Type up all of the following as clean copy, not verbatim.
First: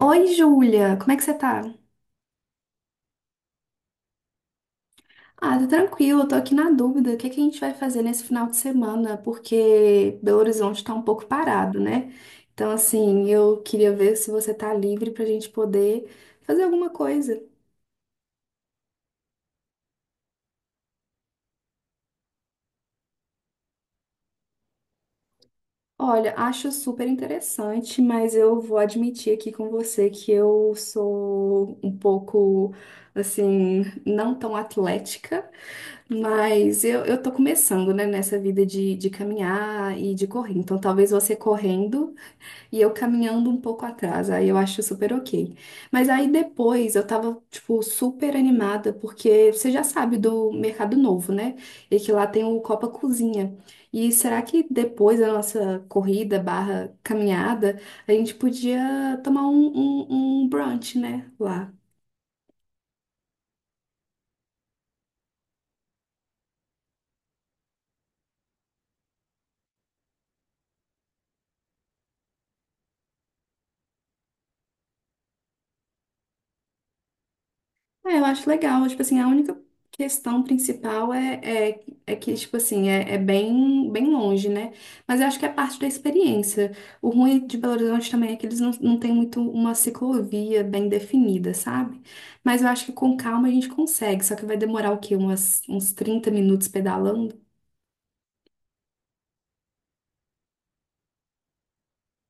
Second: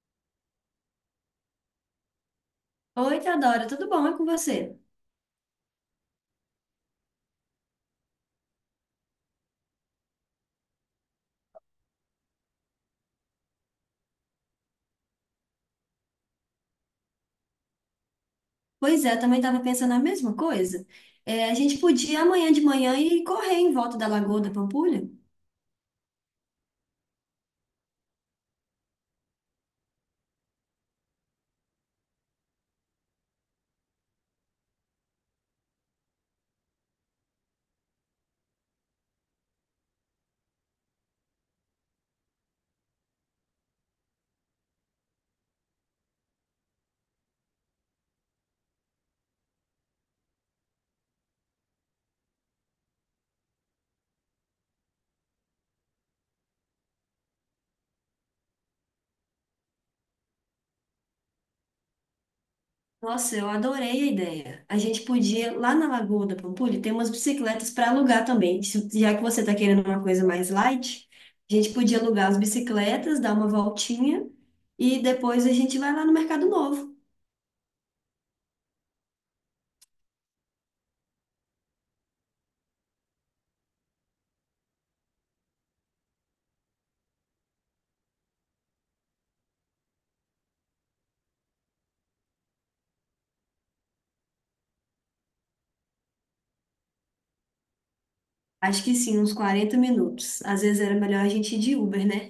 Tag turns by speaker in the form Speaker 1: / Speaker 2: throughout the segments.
Speaker 1: Oi, Júlia, como é que você tá?
Speaker 2: Oi, Teodora, tudo bom? É com você?
Speaker 1: Ah, tô tranquilo, tô aqui na dúvida, o que é que a gente vai fazer nesse final de semana, porque Belo Horizonte tá um pouco parado, né? Então, assim, eu queria ver se você tá livre pra gente poder fazer alguma coisa.
Speaker 2: Pois é, eu também estava pensando a mesma coisa. É, a gente podia amanhã de manhã ir correr em volta da Lagoa da Pampulha?
Speaker 1: Olha, acho super interessante, mas eu vou admitir aqui com você que eu sou um pouco, assim, não tão atlética, mas eu tô começando, né, nessa vida de caminhar e de correr. Então, talvez você correndo e eu caminhando um pouco atrás, aí eu acho super ok. Mas aí depois eu tava, tipo, super animada, porque você já sabe do Mercado Novo, né? E que lá tem o Copa Cozinha. E será que depois da nossa corrida barra caminhada, a gente podia tomar um brunch, né? Lá.
Speaker 2: Nossa, eu adorei a ideia. A gente podia, lá na Lagoa da Pampulha, ter umas bicicletas para alugar também. Já que você está querendo uma coisa mais light, a gente podia alugar as bicicletas, dar uma voltinha e depois a gente vai lá no Mercado Novo.
Speaker 1: É, eu acho legal. Tipo assim, a única questão principal é que, tipo assim, é, é bem, bem longe, né? Mas eu acho que é parte da experiência. O ruim de Belo Horizonte também é que eles não têm muito uma ciclovia bem definida, sabe? Mas eu acho que com calma a gente consegue. Só que vai demorar o quê? Uns 30 minutos pedalando?
Speaker 2: Acho que sim, uns 40 minutos. Às vezes era melhor a gente ir de Uber, né?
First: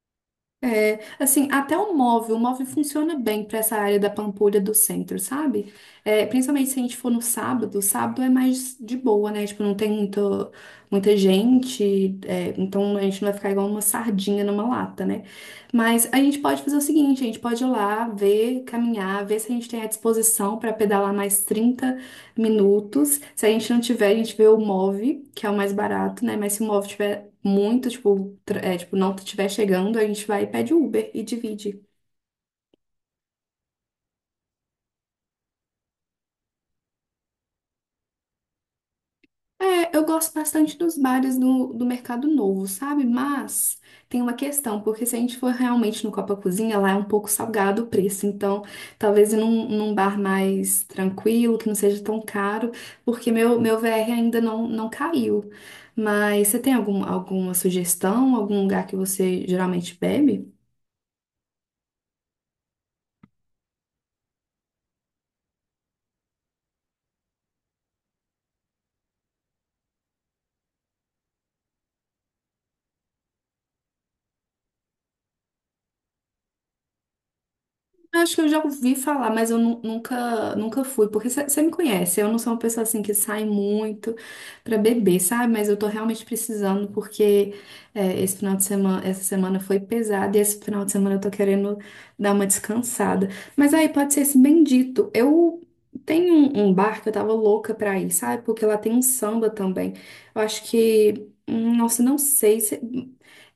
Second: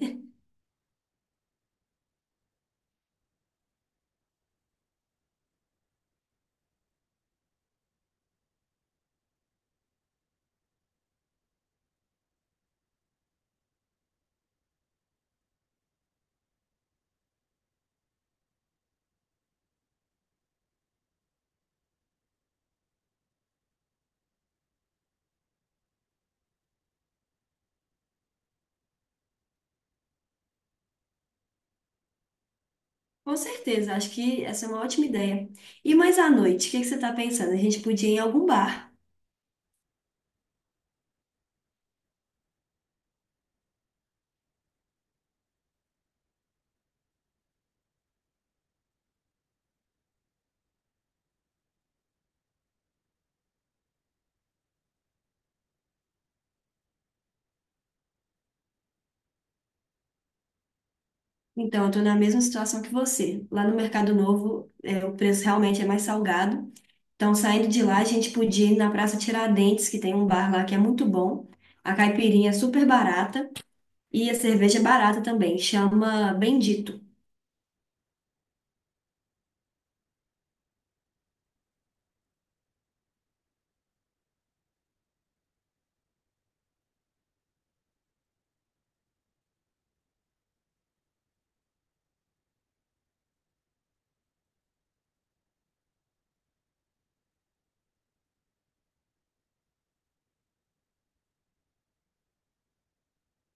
Speaker 1: É, assim, o móvel funciona bem para essa área da Pampulha do centro, sabe? É, principalmente se a gente for no sábado, sábado é mais de boa, né? Tipo, não tem muito, muita gente, é, então a gente não vai ficar igual uma sardinha numa lata, né? Mas a gente pode fazer o seguinte, a gente pode ir lá, ver, caminhar, ver se a gente tem a disposição para pedalar mais 30 minutos. Se a gente não tiver, a gente vê o Move, que é o mais barato, né? Mas se o Move muito, tipo, não estiver chegando, a gente vai e pede Uber e divide.
Speaker 2: Com certeza, acho que essa é uma ótima ideia. E mais à noite, o que que você está pensando? A gente podia ir em algum bar.
Speaker 1: É, eu gosto bastante dos bares do Mercado Novo, sabe? Mas tem uma questão, porque se a gente for realmente no Copa Cozinha, lá é um pouco salgado o preço. Então, talvez ir num bar mais tranquilo, que não seja tão caro, porque meu VR ainda não caiu. Mas você tem algum, alguma sugestão, algum lugar que você geralmente bebe?
Speaker 2: Então, eu estou na mesma situação que você. Lá no Mercado Novo, é, o preço realmente é mais salgado. Então, saindo de lá, a gente podia ir na Praça Tiradentes, que tem um bar lá que é muito bom. A caipirinha é super barata e a cerveja é barata também. Chama Bendito. O
Speaker 1: Eu acho que eu já ouvi falar, mas eu nunca fui, porque você me conhece, eu não sou uma pessoa assim que sai muito pra beber, sabe? Mas eu tô realmente precisando, porque é, esse final de semana, essa semana foi pesada e esse final de semana eu tô querendo dar uma descansada. Mas aí pode ser esse bendito. Eu tenho um bar que eu tava louca pra ir, sabe? Porque lá tem um samba também. Eu acho que, nossa, não sei se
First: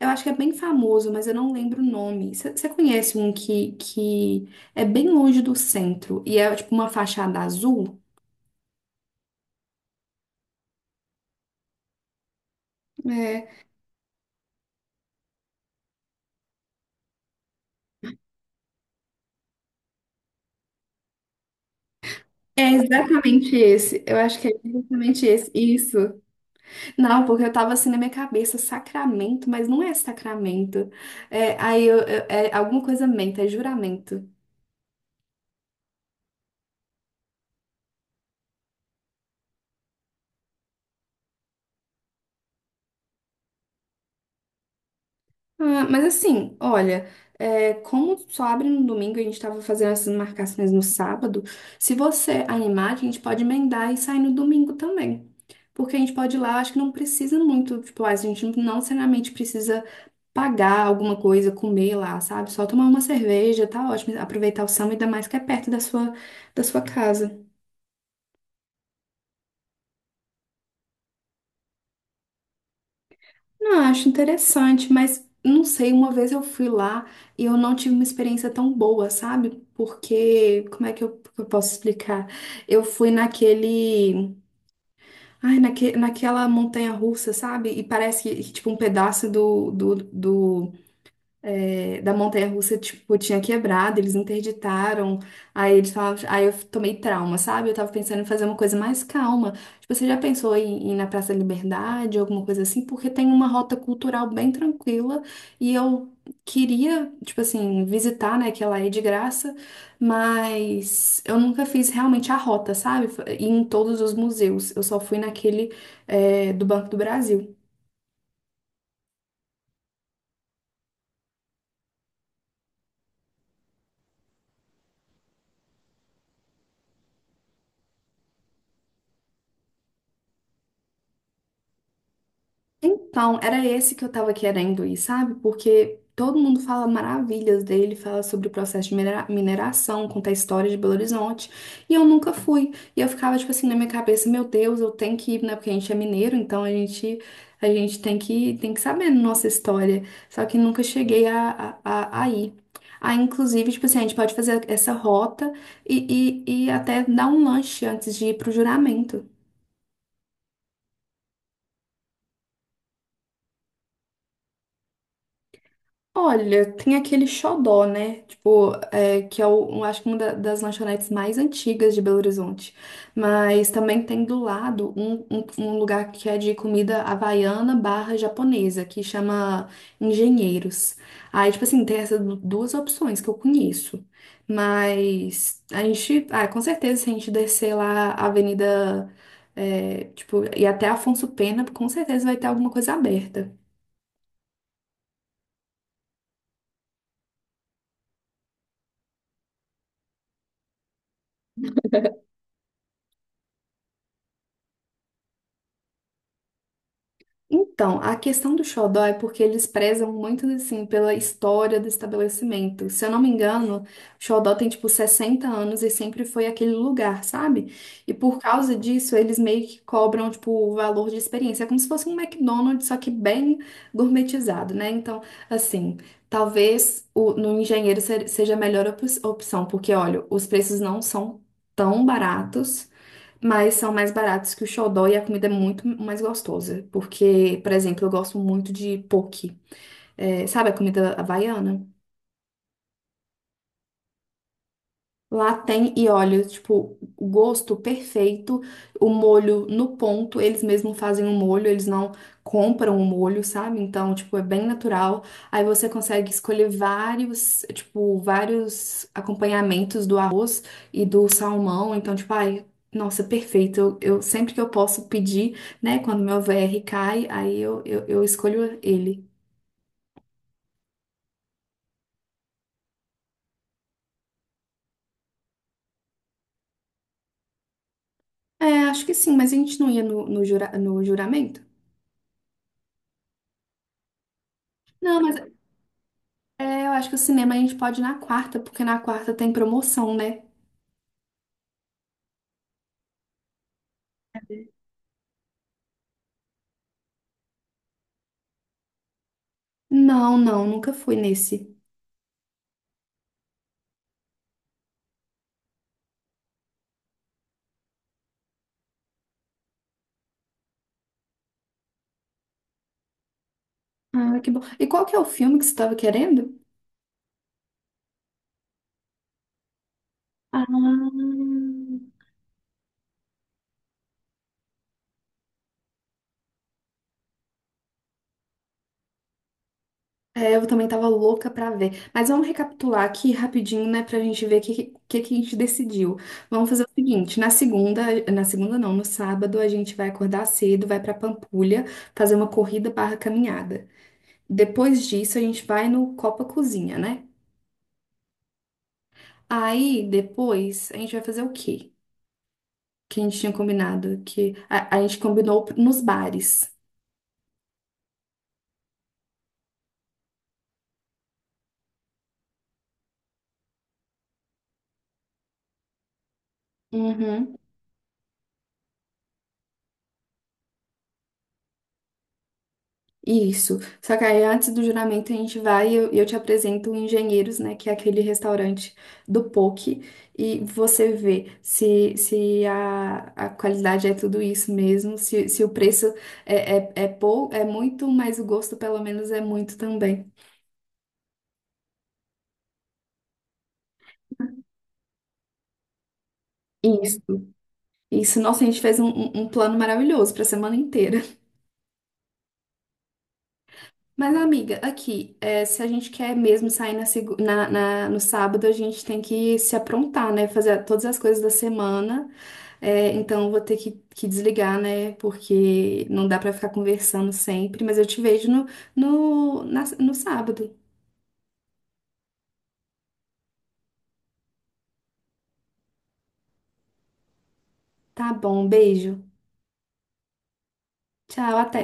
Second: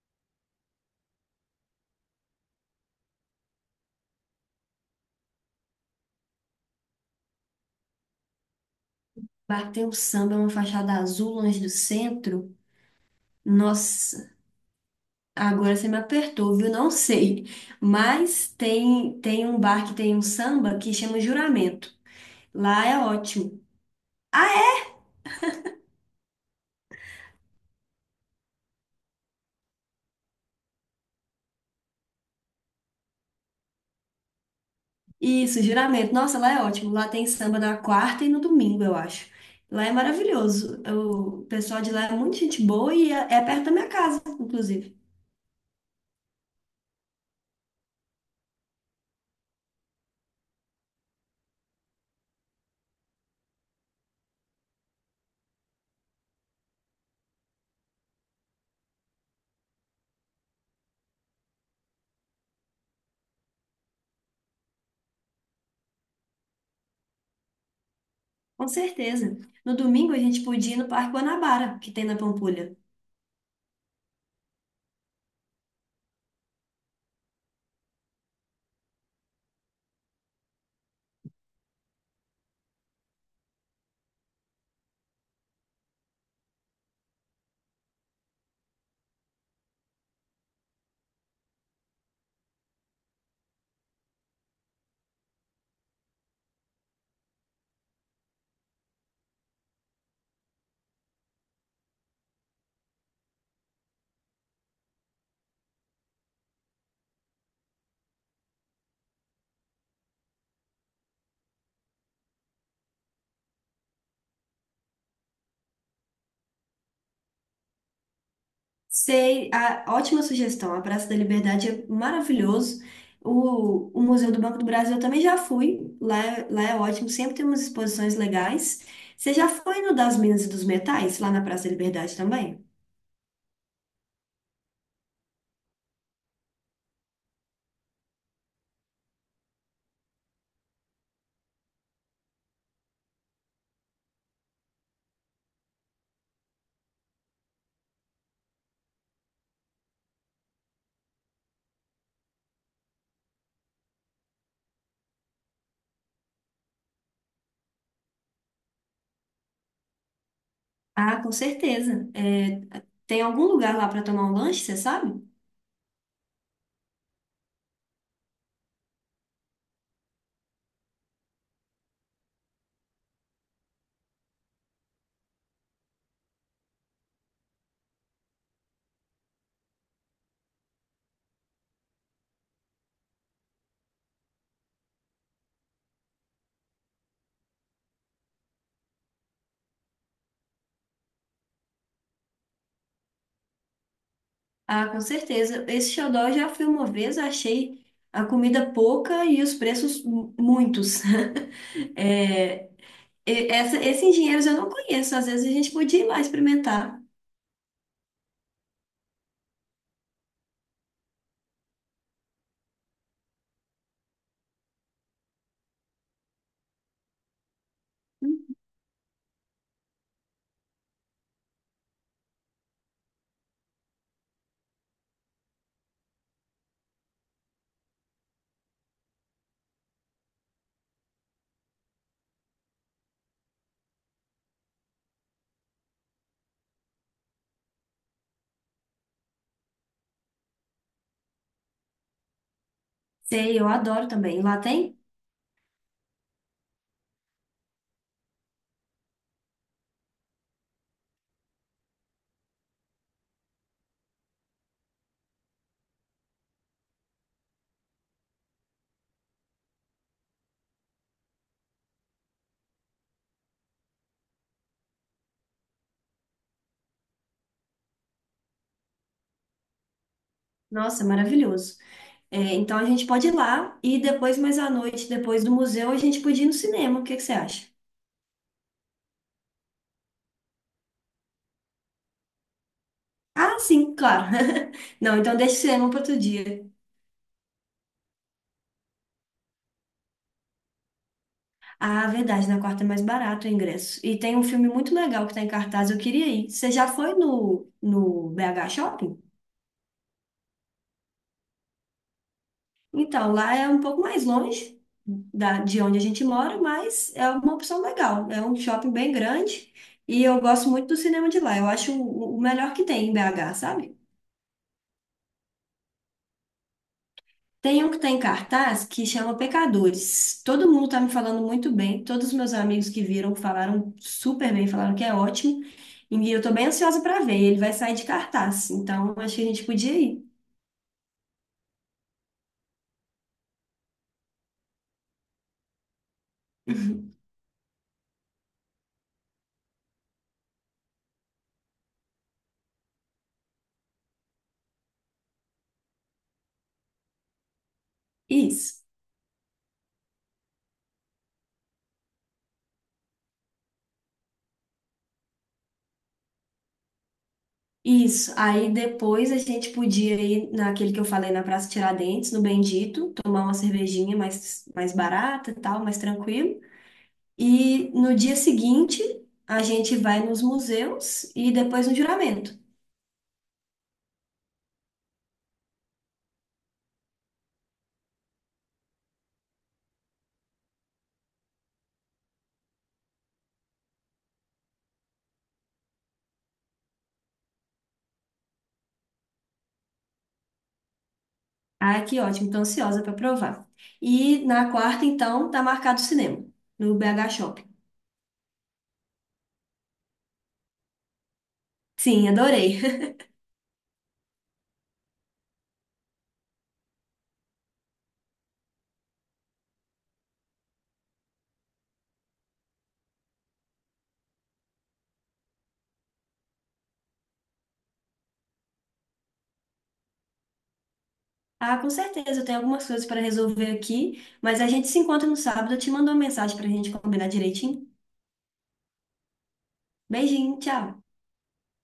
Speaker 1: eu acho que é bem famoso, mas eu não lembro o nome. Você conhece um que é bem longe do centro e é tipo uma fachada azul.
Speaker 2: bar que tem um samba, uma fachada azul longe do centro.
Speaker 1: É,
Speaker 2: Nossa, agora você me apertou, viu? Não sei. Mas tem um bar que tem um samba que chama Juramento.
Speaker 1: é
Speaker 2: Lá é
Speaker 1: exatamente
Speaker 2: ótimo.
Speaker 1: esse. Eu acho
Speaker 2: Ah,
Speaker 1: que é
Speaker 2: é?
Speaker 1: exatamente esse. Isso. Não, porque eu tava assim na minha cabeça, Sacramento, mas não é Sacramento. É, aí é alguma coisa menta, é juramento.
Speaker 2: Isso, Juramento. Nossa, lá é ótimo. Lá tem samba na quarta e no domingo, eu acho. Lá é maravilhoso. O pessoal de lá é muito gente boa e é perto da minha casa, inclusive.
Speaker 1: Ah, mas assim, olha, é, como só abre no domingo e a gente tava fazendo essas marcações no sábado, se você animar, a gente pode emendar e sair no domingo também. Porque a gente pode ir lá, acho que não precisa muito, tipo, a gente não necessariamente precisa pagar alguma coisa, comer lá, sabe? Só tomar uma cerveja, tá ótimo. Aproveitar o samba, ainda mais que é perto da sua casa.
Speaker 2: Com certeza. No domingo a gente podia ir no Parque Guanabara, que tem na Pampulha.
Speaker 1: Não, eu acho interessante, mas não sei, uma vez eu fui lá e eu não tive uma experiência tão boa, sabe? Porque, como é que que eu posso explicar? Eu fui naquele, ai, naque, naquela montanha-russa, sabe? E parece que, tipo, um pedaço da montanha-russa, tipo, tinha quebrado, eles interditaram, aí eles falavam, aí eu tomei trauma, sabe? Eu tava pensando em fazer uma coisa mais calma. Tipo, você já pensou em ir na Praça da Liberdade, alguma coisa assim? Porque tem uma rota cultural bem tranquila e eu queria, tipo assim, visitar, né, que ela é de graça, mas eu nunca fiz realmente a rota, sabe? Ir em todos os museus, eu só fui naquele, é, do Banco do Brasil.
Speaker 2: Sei, ótima sugestão. A Praça da Liberdade é maravilhoso. O Museu do Banco do Brasil eu também já fui. Lá é ótimo, sempre tem umas exposições legais. Você já foi no das Minas e dos Metais, lá na Praça da Liberdade também?
Speaker 1: Então, era esse que eu tava querendo ir, sabe? Porque todo mundo fala maravilhas dele, fala sobre o processo de mineração, conta a história de Belo Horizonte, e eu nunca fui. E eu ficava, tipo assim, na minha cabeça, meu Deus, eu tenho que ir, né? Porque a gente é mineiro, então a gente tem tem que saber a nossa história. Só que nunca cheguei a ir. Aí, inclusive, tipo assim, a gente pode fazer essa rota e até dar um lanche antes de ir pro juramento.
Speaker 2: Ah, com certeza. É, tem algum lugar lá para tomar um lanche, você sabe?
Speaker 1: Olha, tem aquele xodó, né? Tipo, é, que é, o, um- acho que uma das lanchonetes mais antigas de Belo Horizonte. Mas também tem do lado um lugar que é de comida havaiana barra japonesa, que chama Engenheiros. Aí, tipo assim, tem essas duas opções que eu conheço. Mas a gente, ah, com certeza, se a gente descer lá a Avenida, é, tipo, e até Afonso Pena, com certeza vai ter alguma coisa aberta.
Speaker 2: Ah, com certeza. Esse xodó eu já fui uma vez, achei a comida pouca e os preços muitos. É, esses engenheiros eu não conheço. Às vezes a gente podia ir lá experimentar.
Speaker 1: Então, a questão do xodó é porque eles prezam muito, assim, pela história do estabelecimento. Se eu não me engano, xodó tem, tipo, 60 anos e sempre foi aquele lugar, sabe? E por causa disso, eles meio que cobram, tipo, o valor de experiência. É como se fosse um McDonald's, só que bem gourmetizado, né? Então, assim, talvez no engenheiro seja a melhor opção, porque, olha, os preços não são tão baratos. Mas são mais baratos que o xodó e a comida é muito mais gostosa. Porque, por exemplo, eu gosto muito de poke. É, sabe a comida havaiana?
Speaker 2: Sei, eu adoro também. Lá tem?
Speaker 1: Lá tem, e olha, tipo, o gosto perfeito, o molho no ponto, eles mesmos fazem o molho, eles não compram o molho, sabe? Então, tipo, é bem natural. Aí você consegue escolher vários, tipo, vários acompanhamentos do arroz e do salmão. Então, tipo, ai, nossa, é perfeito. Sempre que eu posso pedir, né, quando meu VR cai, aí eu escolho ele.
Speaker 2: Nossa, maravilhoso. É, então a gente pode ir lá e depois, mais à noite, depois do museu, a gente podia ir no cinema. O que que você acha?
Speaker 1: É, acho que sim, mas a gente não ia no juramento?
Speaker 2: Ah, sim, claro. Não,
Speaker 1: Não, mas
Speaker 2: então deixa o cinema para outro dia.
Speaker 1: É, eu acho que o cinema a gente pode ir na quarta, porque na quarta tem promoção, né?
Speaker 2: Ah, verdade, na quarta é mais barato o ingresso. E tem um filme muito legal que está em cartaz, eu queria ir. Você já foi no BH Shopping?
Speaker 1: Não, nunca fui nesse.
Speaker 2: Então, lá é um pouco mais longe da, de onde a gente mora, mas é uma opção legal. É um shopping bem grande e eu gosto muito do cinema de lá. Eu acho o melhor que tem em BH, sabe?
Speaker 1: Ah, que bom. E qual que é o filme que você estava querendo?
Speaker 2: Tem um que tem cartaz que chama Pecadores.
Speaker 1: Ah,
Speaker 2: Todo mundo tá me falando muito bem. Todos os meus amigos que viram falaram super bem, falaram que é ótimo. E eu tô bem ansiosa para ver. Ele vai sair de cartaz, então acho que a gente podia ir.
Speaker 1: é, eu também tava louca pra ver. Mas vamos recapitular aqui rapidinho, né, pra gente ver que a gente decidiu. Vamos fazer o seguinte, na segunda não, no sábado a gente vai acordar cedo, vai pra Pampulha fazer uma corrida barra caminhada. Depois disso a gente vai no Copa Cozinha, né?
Speaker 2: Isso.
Speaker 1: Aí, depois, a gente vai fazer o quê? Que a gente tinha combinado, a gente combinou nos bares.
Speaker 2: Isso. Aí depois a gente podia ir naquele que eu falei na Praça Tiradentes, no Bendito, tomar uma cervejinha mais barata e tal, mais tranquilo.
Speaker 1: Uhum.
Speaker 2: E no dia seguinte a gente vai nos museus e depois no juramento.
Speaker 1: Isso. Só que aí, antes do juramento, a gente vai e eu te apresento o Engenheiros, né? Que é aquele restaurante do poke. E você vê se, se a, a qualidade é tudo isso mesmo, se o preço é muito, mas o gosto, pelo menos, é muito também.
Speaker 2: Ah, que ótimo, tô ansiosa para provar. E na quarta, então, tá marcado o cinema, no
Speaker 1: Isso.
Speaker 2: BH Shopping.
Speaker 1: Isso. Nossa, a gente fez um, um plano maravilhoso para semana inteira.
Speaker 2: Sim, adorei.
Speaker 1: Mas, amiga, aqui, é, se a gente quer mesmo sair na, segu- na- na- no sábado, a gente tem que se aprontar, né? Fazer todas as coisas da semana. É, então, eu vou ter que desligar, né? Porque não dá pra ficar conversando sempre. Mas eu te vejo no sábado.
Speaker 2: Ah, com certeza, eu tenho algumas coisas para resolver aqui, mas a gente se encontra no sábado. Eu te mando uma mensagem para a gente combinar direitinho.
Speaker 1: Tá bom, beijo.
Speaker 2: Beijinho, tchau.
Speaker 1: Tchau, até.